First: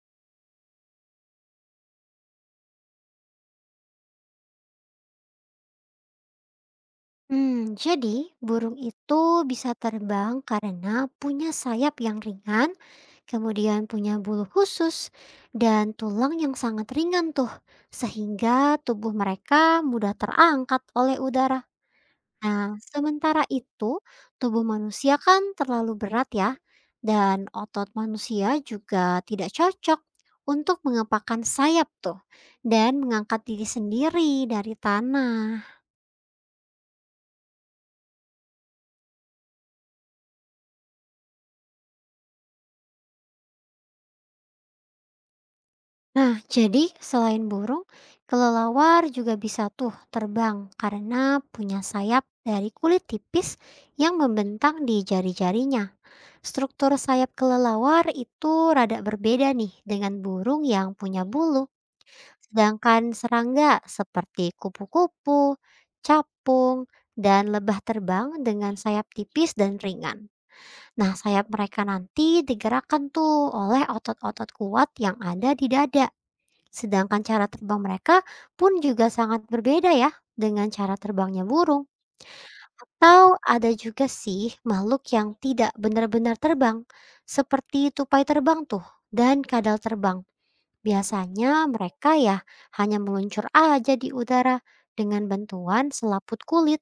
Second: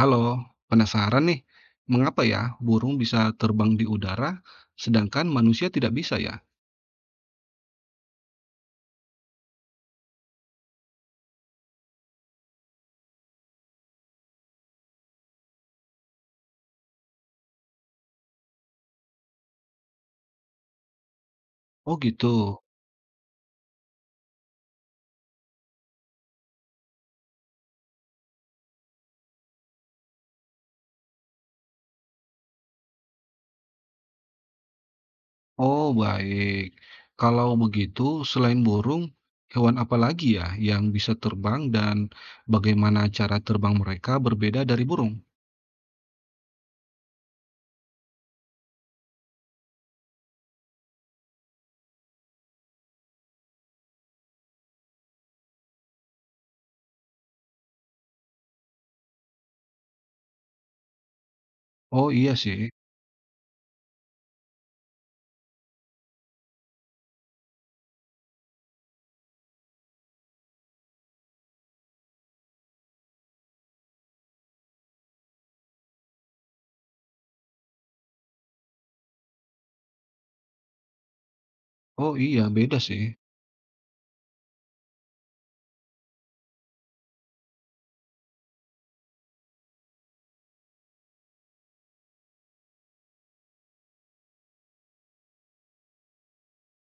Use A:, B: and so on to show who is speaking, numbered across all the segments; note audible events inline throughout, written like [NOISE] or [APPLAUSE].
A: Halo, penasaran nih, mengapa ya burung bisa terbang di udara sedangkan manusia tidak bisa ya?
B: Hmm, jadi burung itu bisa terbang karena punya sayap yang ringan, kemudian punya bulu khusus dan tulang yang sangat ringan tuh, sehingga tubuh mereka mudah terangkat oleh udara.
A: Oh gitu.
B: Nah, sementara itu tubuh manusia kan terlalu berat ya, dan otot manusia juga tidak cocok untuk mengepakkan sayap tuh dan mengangkat diri sendiri dari tanah.
A: Oh baik. Kalau begitu, selain burung, hewan apa lagi ya yang bisa terbang dan bagaimana cara terbang mereka berbeda dari burung?
B: Nah, jadi selain burung, kelelawar juga bisa tuh terbang karena punya sayap dari kulit tipis yang membentang di jari-jarinya. Struktur sayap kelelawar itu rada berbeda nih dengan burung yang punya bulu.
A: Oh iya sih.
B: Sedangkan serangga seperti kupu-kupu, capung, dan lebah terbang dengan sayap tipis dan ringan. Nah, sayap mereka nanti digerakkan tuh oleh otot-otot kuat yang ada di dada. Sedangkan cara terbang mereka pun juga sangat berbeda ya dengan cara terbangnya burung.
A: Oh iya, beda sih.
B: Atau ada juga sih makhluk yang tidak benar-benar terbang, seperti tupai terbang tuh dan kadal terbang. Biasanya mereka ya hanya meluncur aja di udara dengan bantuan selaput kulit.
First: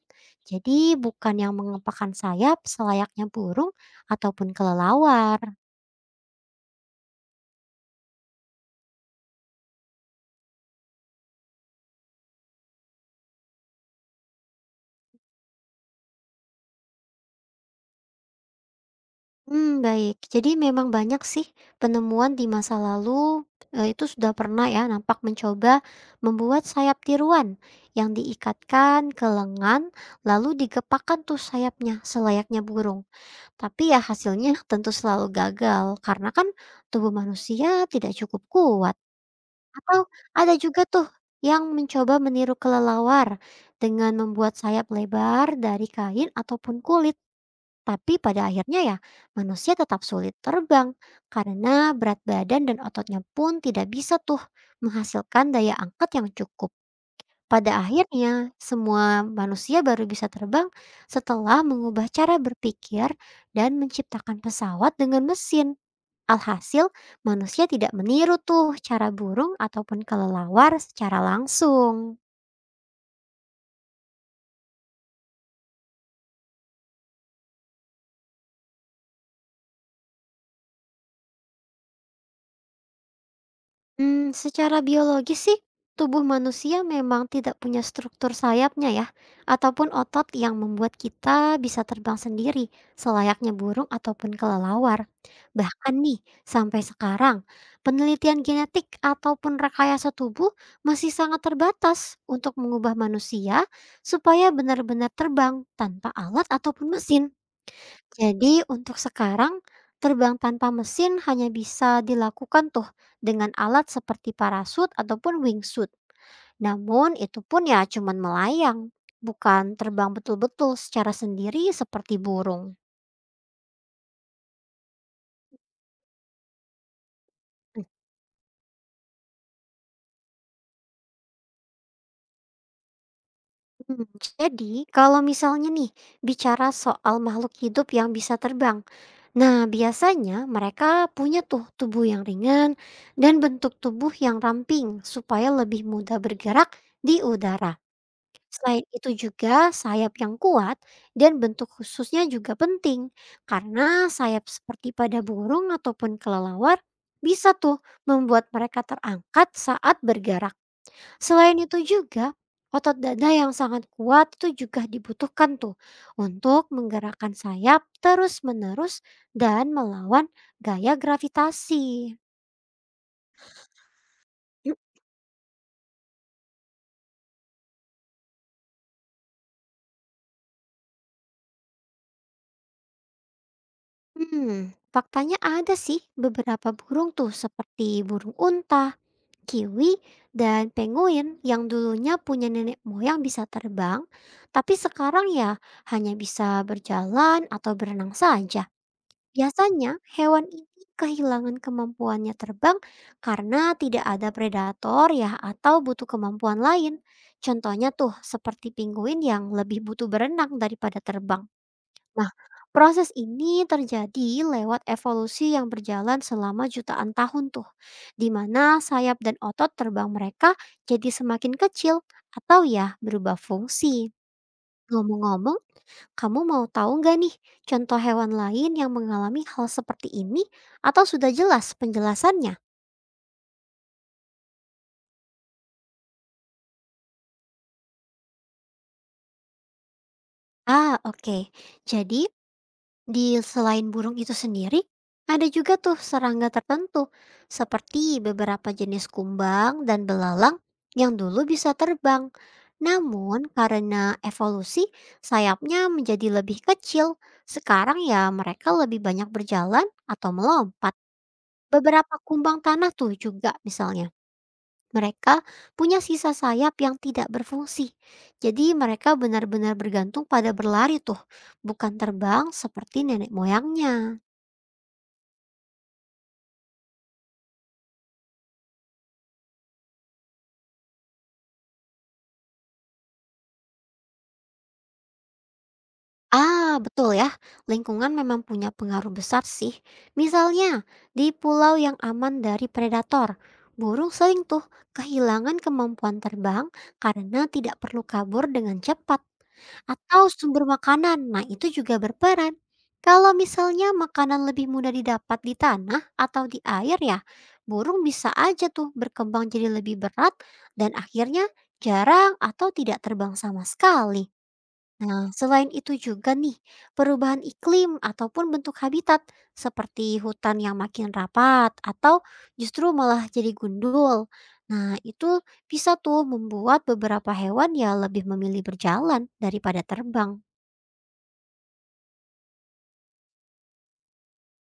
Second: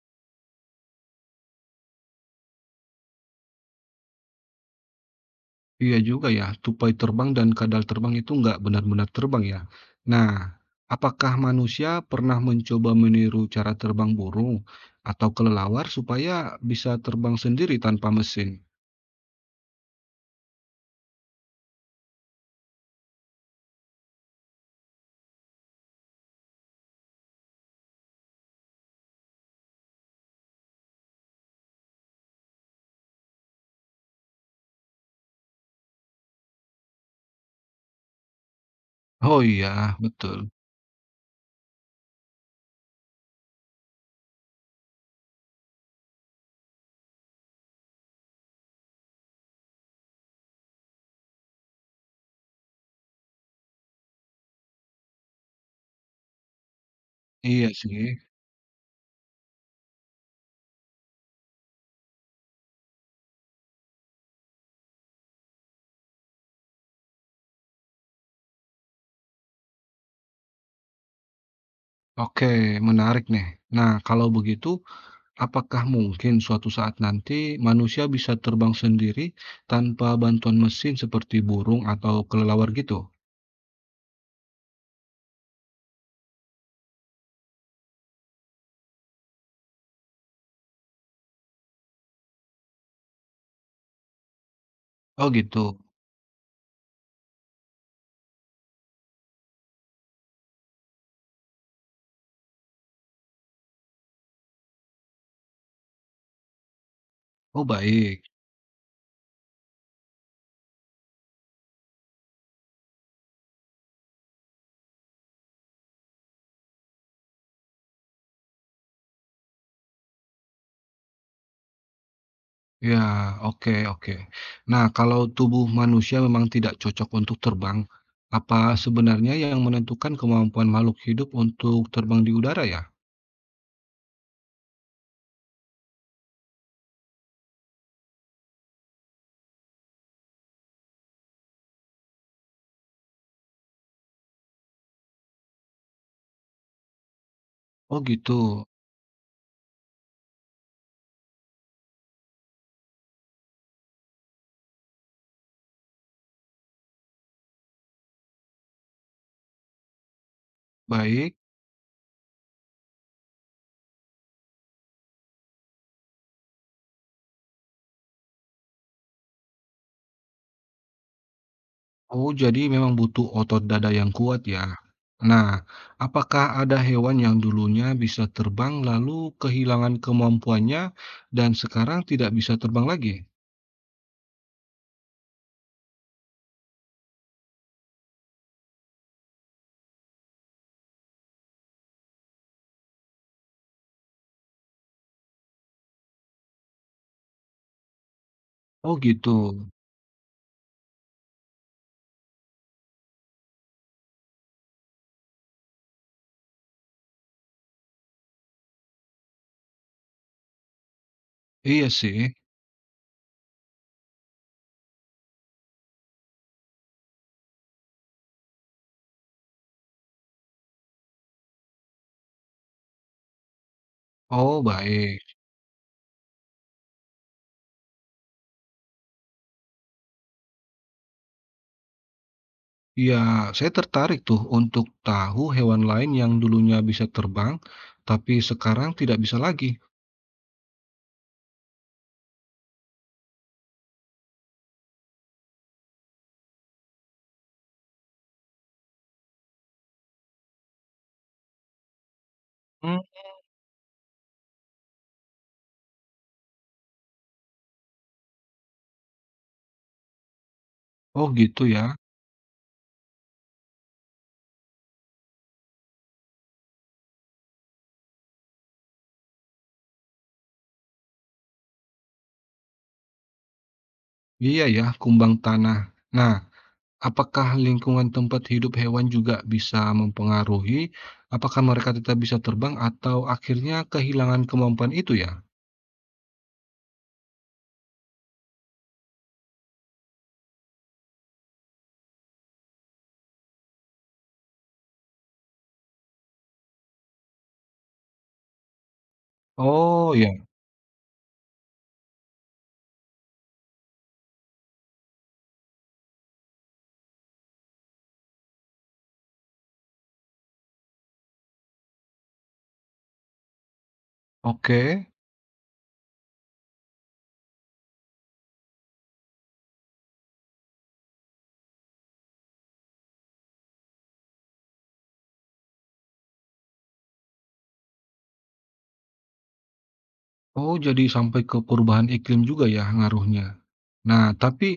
B: Jadi bukan yang mengepakkan sayap selayaknya burung ataupun kelelawar.
A: Iya juga ya, tupai terbang dan kadal terbang itu nggak benar-benar terbang ya. Nah, apakah manusia pernah mencoba meniru cara terbang burung atau kelelawar supaya bisa terbang sendiri tanpa mesin?
B: Hmm, baik. Jadi memang banyak sih penemuan di masa lalu, itu sudah pernah ya nampak mencoba membuat sayap tiruan yang diikatkan ke lengan lalu digepakkan tuh sayapnya selayaknya burung. Tapi ya hasilnya [LAUGHS] tentu selalu gagal karena kan tubuh manusia tidak cukup kuat.
A: Oh iya,
B: Atau
A: betul.
B: ada juga tuh yang mencoba meniru kelelawar dengan membuat sayap lebar dari kain ataupun kulit. Tapi pada akhirnya ya, manusia tetap sulit terbang karena berat badan dan ototnya pun tidak bisa tuh menghasilkan daya angkat yang cukup.
A: Iya
B: Pada
A: sih.
B: akhirnya, semua manusia baru bisa terbang setelah mengubah cara berpikir dan menciptakan pesawat dengan mesin. Alhasil, manusia tidak meniru tuh cara burung ataupun kelelawar secara langsung.
A: Oke, menarik nih. Nah, kalau begitu, apakah mungkin suatu saat nanti manusia bisa terbang sendiri tanpa bantuan mesin seperti burung atau kelelawar gitu?
B: Hmm, secara biologis sih, tubuh manusia memang tidak punya struktur sayapnya ya, ataupun otot yang membuat kita bisa terbang sendiri, selayaknya burung ataupun kelelawar.
A: Oh gitu.
B: Bahkan nih, sampai sekarang, penelitian genetik ataupun rekayasa tubuh masih sangat terbatas untuk mengubah manusia supaya benar-benar terbang tanpa alat ataupun mesin.
A: Oh baik.
B: Jadi untuk sekarang, terbang tanpa mesin hanya bisa dilakukan tuh dengan alat seperti parasut ataupun wingsuit. Namun itu pun ya cuman melayang, bukan terbang betul-betul secara sendiri seperti burung.
A: Ya, oke, oke. Nah, kalau tubuh manusia memang tidak cocok untuk terbang, apa sebenarnya yang menentukan kemampuan makhluk hidup untuk terbang di udara ya?
B: Mhm. Jadi, kalau misalnya nih bicara soal makhluk hidup yang bisa terbang, nah biasanya mereka punya tuh tubuh yang ringan dan bentuk tubuh yang ramping supaya lebih mudah bergerak di udara.
A: Oh gitu.
B: Selain itu juga sayap yang kuat dan bentuk khususnya juga penting karena sayap seperti pada burung ataupun kelelawar bisa tuh membuat mereka terangkat saat bergerak.
A: Baik.
B: Selain itu juga otot dada yang sangat kuat itu juga dibutuhkan tuh untuk menggerakkan sayap terus-menerus dan melawan gaya gravitasi.
A: Oh, jadi memang butuh otot dada yang kuat ya. Nah, apakah ada hewan yang dulunya bisa terbang lalu kehilangan kemampuannya dan sekarang tidak bisa terbang lagi?
B: Hmm, faktanya ada sih beberapa burung tuh seperti burung unta, Kiwi dan penguin yang dulunya punya nenek moyang bisa terbang, tapi sekarang ya hanya bisa berjalan atau berenang saja.
A: Oh gitu.
B: Biasanya hewan ini kehilangan kemampuannya terbang karena tidak ada predator ya atau butuh kemampuan lain. Contohnya tuh seperti penguin yang lebih butuh berenang daripada terbang.
A: Iya
B: Nah,
A: sih.
B: proses ini terjadi lewat evolusi yang berjalan selama jutaan tahun tuh, di mana sayap dan otot terbang mereka jadi semakin kecil atau ya berubah fungsi.
A: Oh, baik.
B: Ngomong-ngomong, kamu mau tahu nggak nih contoh hewan lain yang mengalami hal seperti ini atau sudah jelas penjelasannya?
A: Ya, saya tertarik tuh untuk tahu hewan lain yang dulunya bisa terbang, tapi sekarang tidak bisa lagi.
B: Ah, oke. Jadi di selain burung itu sendiri, ada juga tuh serangga tertentu, seperti beberapa jenis kumbang dan belalang yang dulu bisa terbang.
A: Hmm,
B: Namun karena evolusi, sayapnya menjadi lebih kecil. Sekarang ya mereka lebih banyak berjalan atau melompat.
A: Oh gitu ya.
B: Beberapa kumbang tanah tuh juga misalnya mereka punya sisa sayap yang tidak berfungsi. Jadi mereka benar-benar bergantung pada berlari tuh, bukan terbang seperti nenek moyangnya.
A: Iya ya, kumbang tanah. Nah, apakah lingkungan tempat hidup hewan juga bisa mempengaruhi apakah mereka tetap bisa terbang atau akhirnya kehilangan kemampuan itu ya?
B: Ah, betul ya. Lingkungan memang punya pengaruh besar sih. Misalnya, di pulau yang aman dari predator, burung sering tuh kehilangan kemampuan terbang karena tidak perlu kabur dengan cepat.
A: Oh ya,
B: Atau sumber makanan, nah itu juga berperan. Kalau misalnya makanan lebih mudah didapat di tanah atau di air ya, burung bisa aja tuh berkembang jadi lebih berat dan akhirnya jarang atau tidak terbang sama sekali.
A: oke.
B: Nah, selain itu juga nih, perubahan iklim ataupun bentuk habitat seperti hutan yang makin rapat atau justru malah jadi gundul. Nah, itu bisa tuh membuat beberapa hewan ya lebih memilih berjalan daripada terbang.
A: Oh, jadi sampai ke perubahan iklim juga ya ngaruhnya. Nah, tapi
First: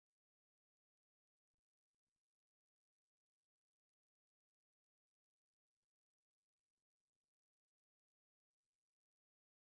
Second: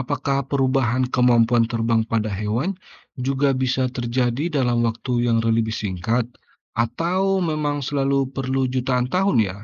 A: apakah perubahan kemampuan terbang pada hewan juga bisa terjadi dalam waktu yang lebih singkat? Atau memang selalu perlu jutaan tahun ya?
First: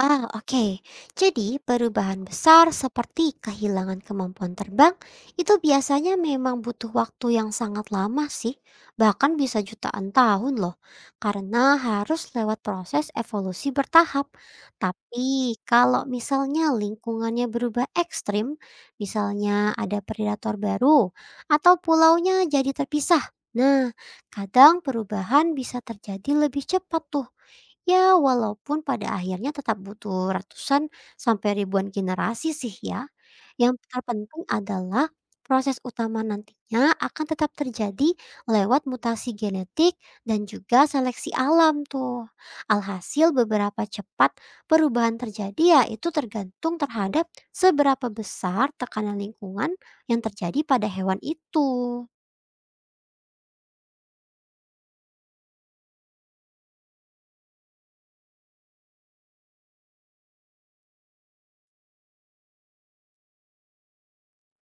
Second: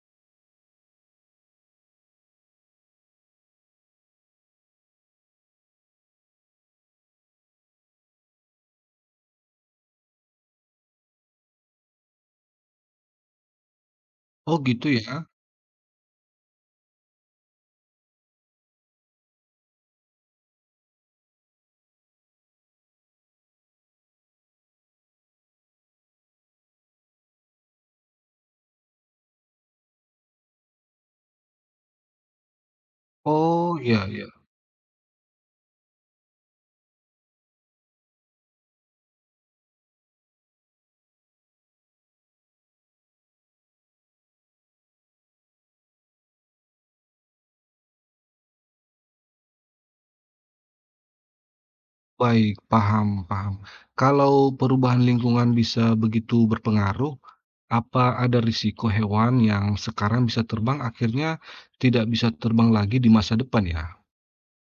B: Ah, oke. Jadi, perubahan besar seperti kehilangan kemampuan terbang itu biasanya memang butuh waktu yang sangat lama sih, bahkan bisa jutaan tahun loh, karena harus lewat proses evolusi bertahap.
A: Oh, gitu ya.
B: Tapi, kalau misalnya lingkungannya berubah ekstrim, misalnya ada predator baru atau pulaunya jadi terpisah, nah, kadang perubahan bisa terjadi lebih cepat tuh. Ya, walaupun pada akhirnya tetap butuh ratusan sampai ribuan generasi sih ya.
A: Oh,
B: Yang
A: iya, iya.
B: terpenting adalah proses utama nantinya akan tetap terjadi lewat mutasi genetik dan juga seleksi alam tuh. Alhasil beberapa cepat perubahan terjadi ya itu tergantung terhadap seberapa besar tekanan lingkungan yang terjadi pada hewan itu.
A: Baik, paham, paham. Kalau perubahan lingkungan bisa begitu berpengaruh, apa ada risiko hewan yang sekarang bisa terbang akhirnya tidak bisa terbang lagi di masa depan ya?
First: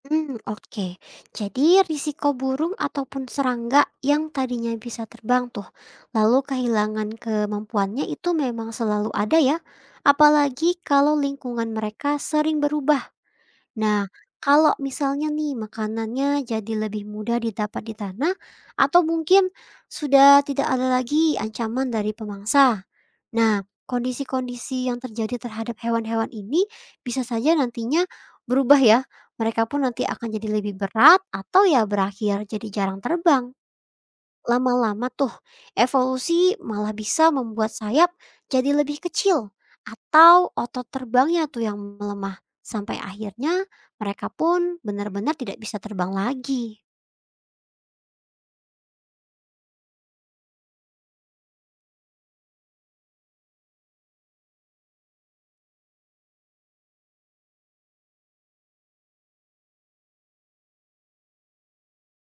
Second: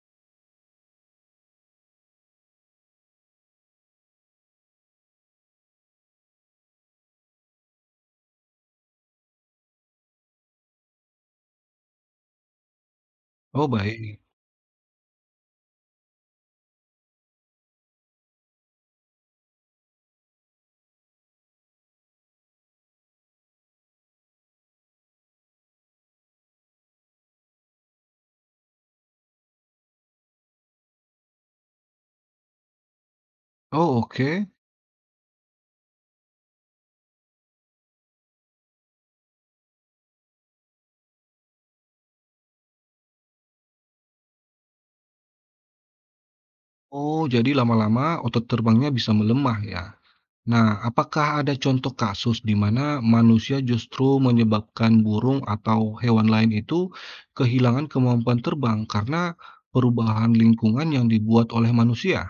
B: Hmm, oke. Jadi risiko burung ataupun serangga yang tadinya bisa terbang tuh, lalu kehilangan kemampuannya itu memang selalu ada ya, apalagi kalau lingkungan mereka sering berubah.
A: Oh,
B: Nah,
A: baik.
B: kalau misalnya nih makanannya jadi lebih mudah didapat di tanah atau mungkin sudah tidak ada lagi ancaman dari pemangsa. Nah, kondisi-kondisi yang terjadi terhadap hewan-hewan ini bisa saja nantinya berubah ya. Mereka pun nanti akan jadi lebih berat atau ya berakhir jadi jarang terbang.
A: Oh, oke.
B: Lama-lama tuh evolusi malah bisa membuat sayap jadi lebih kecil atau otot terbangnya tuh yang melemah. Sampai akhirnya mereka pun benar-benar tidak bisa terbang lagi.
A: Oh, jadi lama-lama otot terbangnya bisa melemah ya. Nah, apakah ada contoh kasus di mana manusia justru menyebabkan burung atau hewan lain itu kehilangan kemampuan terbang karena perubahan lingkungan yang dibuat oleh manusia?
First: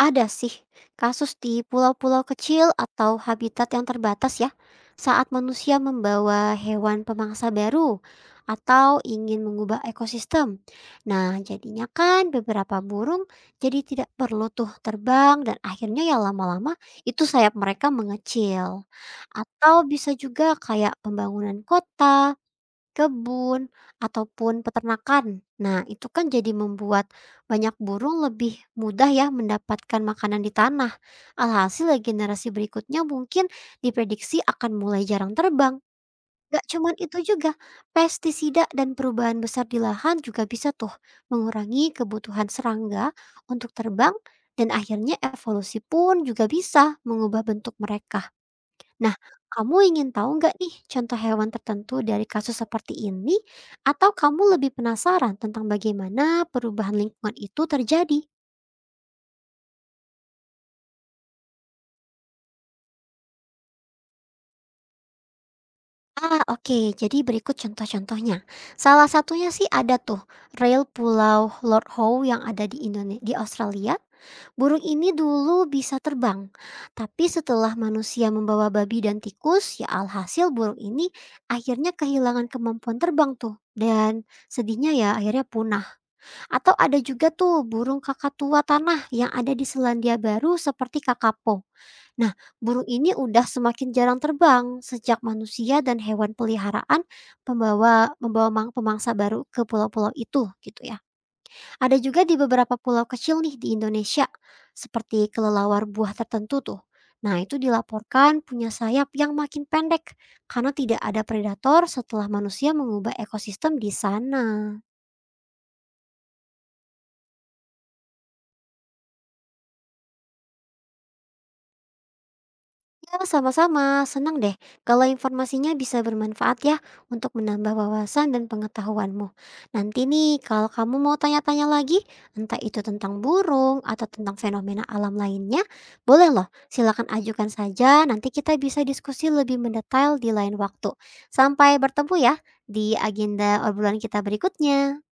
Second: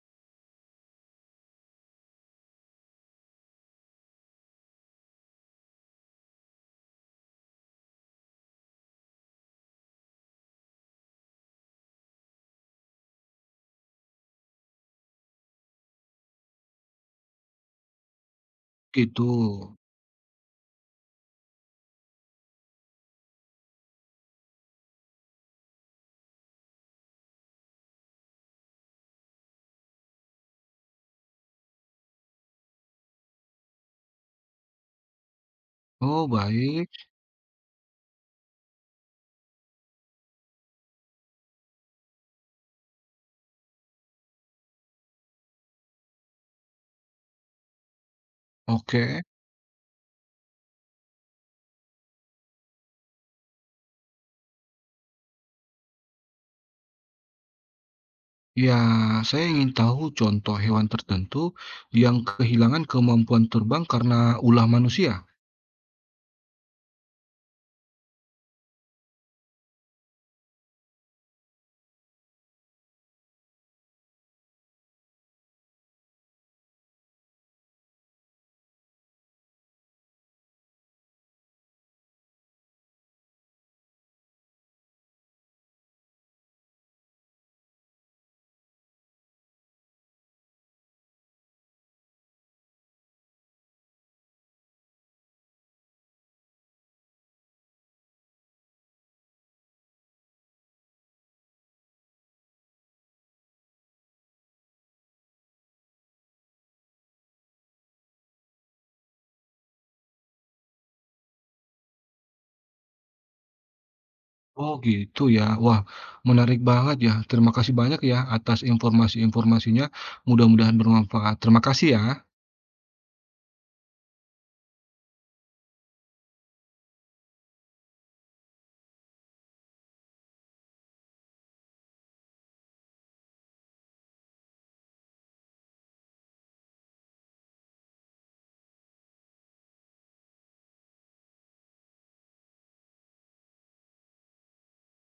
B: Ada sih kasus di pulau-pulau kecil atau habitat yang terbatas ya, saat manusia membawa hewan pemangsa baru atau ingin mengubah ekosistem. Nah, jadinya kan beberapa burung jadi tidak perlu tuh terbang dan akhirnya ya lama-lama itu sayap mereka mengecil.
A: Gitu.
B: Atau bisa juga kayak pembangunan kota, kebun ataupun peternakan. Nah, itu kan jadi membuat banyak burung lebih mudah ya mendapatkan makanan di tanah. Alhasil ya generasi berikutnya mungkin diprediksi akan mulai jarang terbang.
A: Oh,
B: Gak
A: baik.
B: cuman itu juga, pestisida dan perubahan besar di lahan juga bisa tuh mengurangi kebutuhan serangga untuk terbang dan akhirnya evolusi pun juga bisa mengubah bentuk mereka. Nah,
A: Oke.
B: kamu ingin tahu nggak nih contoh hewan tertentu dari kasus seperti ini? Atau kamu lebih penasaran tentang bagaimana perubahan lingkungan itu terjadi?
A: Ya, saya ingin tahu contoh hewan tertentu yang kehilangan kemampuan terbang karena ulah manusia.
B: Ah, oke. Jadi berikut contoh-contohnya. Salah satunya sih ada tuh rel Pulau Lord Howe yang ada di Indonesia, di Australia. Burung ini dulu bisa terbang, tapi setelah manusia membawa babi dan tikus, ya alhasil burung ini akhirnya kehilangan kemampuan terbang tuh. Dan sedihnya ya akhirnya punah. Atau ada juga tuh burung kakatua tanah yang ada di Selandia Baru seperti kakapo. Nah, burung ini udah semakin jarang terbang sejak manusia dan hewan peliharaan pembawa membawa pemangsa baru ke pulau-pulau itu gitu ya. Ada juga di beberapa pulau kecil nih di Indonesia seperti kelelawar buah tertentu tuh. Nah, itu dilaporkan punya sayap yang makin pendek karena tidak ada predator setelah manusia mengubah ekosistem di sana.
A: Oh gitu ya. Wah, menarik banget ya. Terima kasih banyak ya atas informasi-informasinya. Mudah-mudahan bermanfaat. Terima kasih ya.
B: Ya, sama-sama. Senang deh kalau informasinya bisa bermanfaat ya untuk menambah wawasan dan pengetahuanmu. Nanti nih, kalau kamu mau tanya-tanya lagi, entah itu tentang burung atau tentang fenomena alam lainnya, boleh loh. Silakan ajukan saja. Nanti kita bisa diskusi lebih mendetail di lain waktu. Sampai bertemu ya di agenda obrolan kita berikutnya.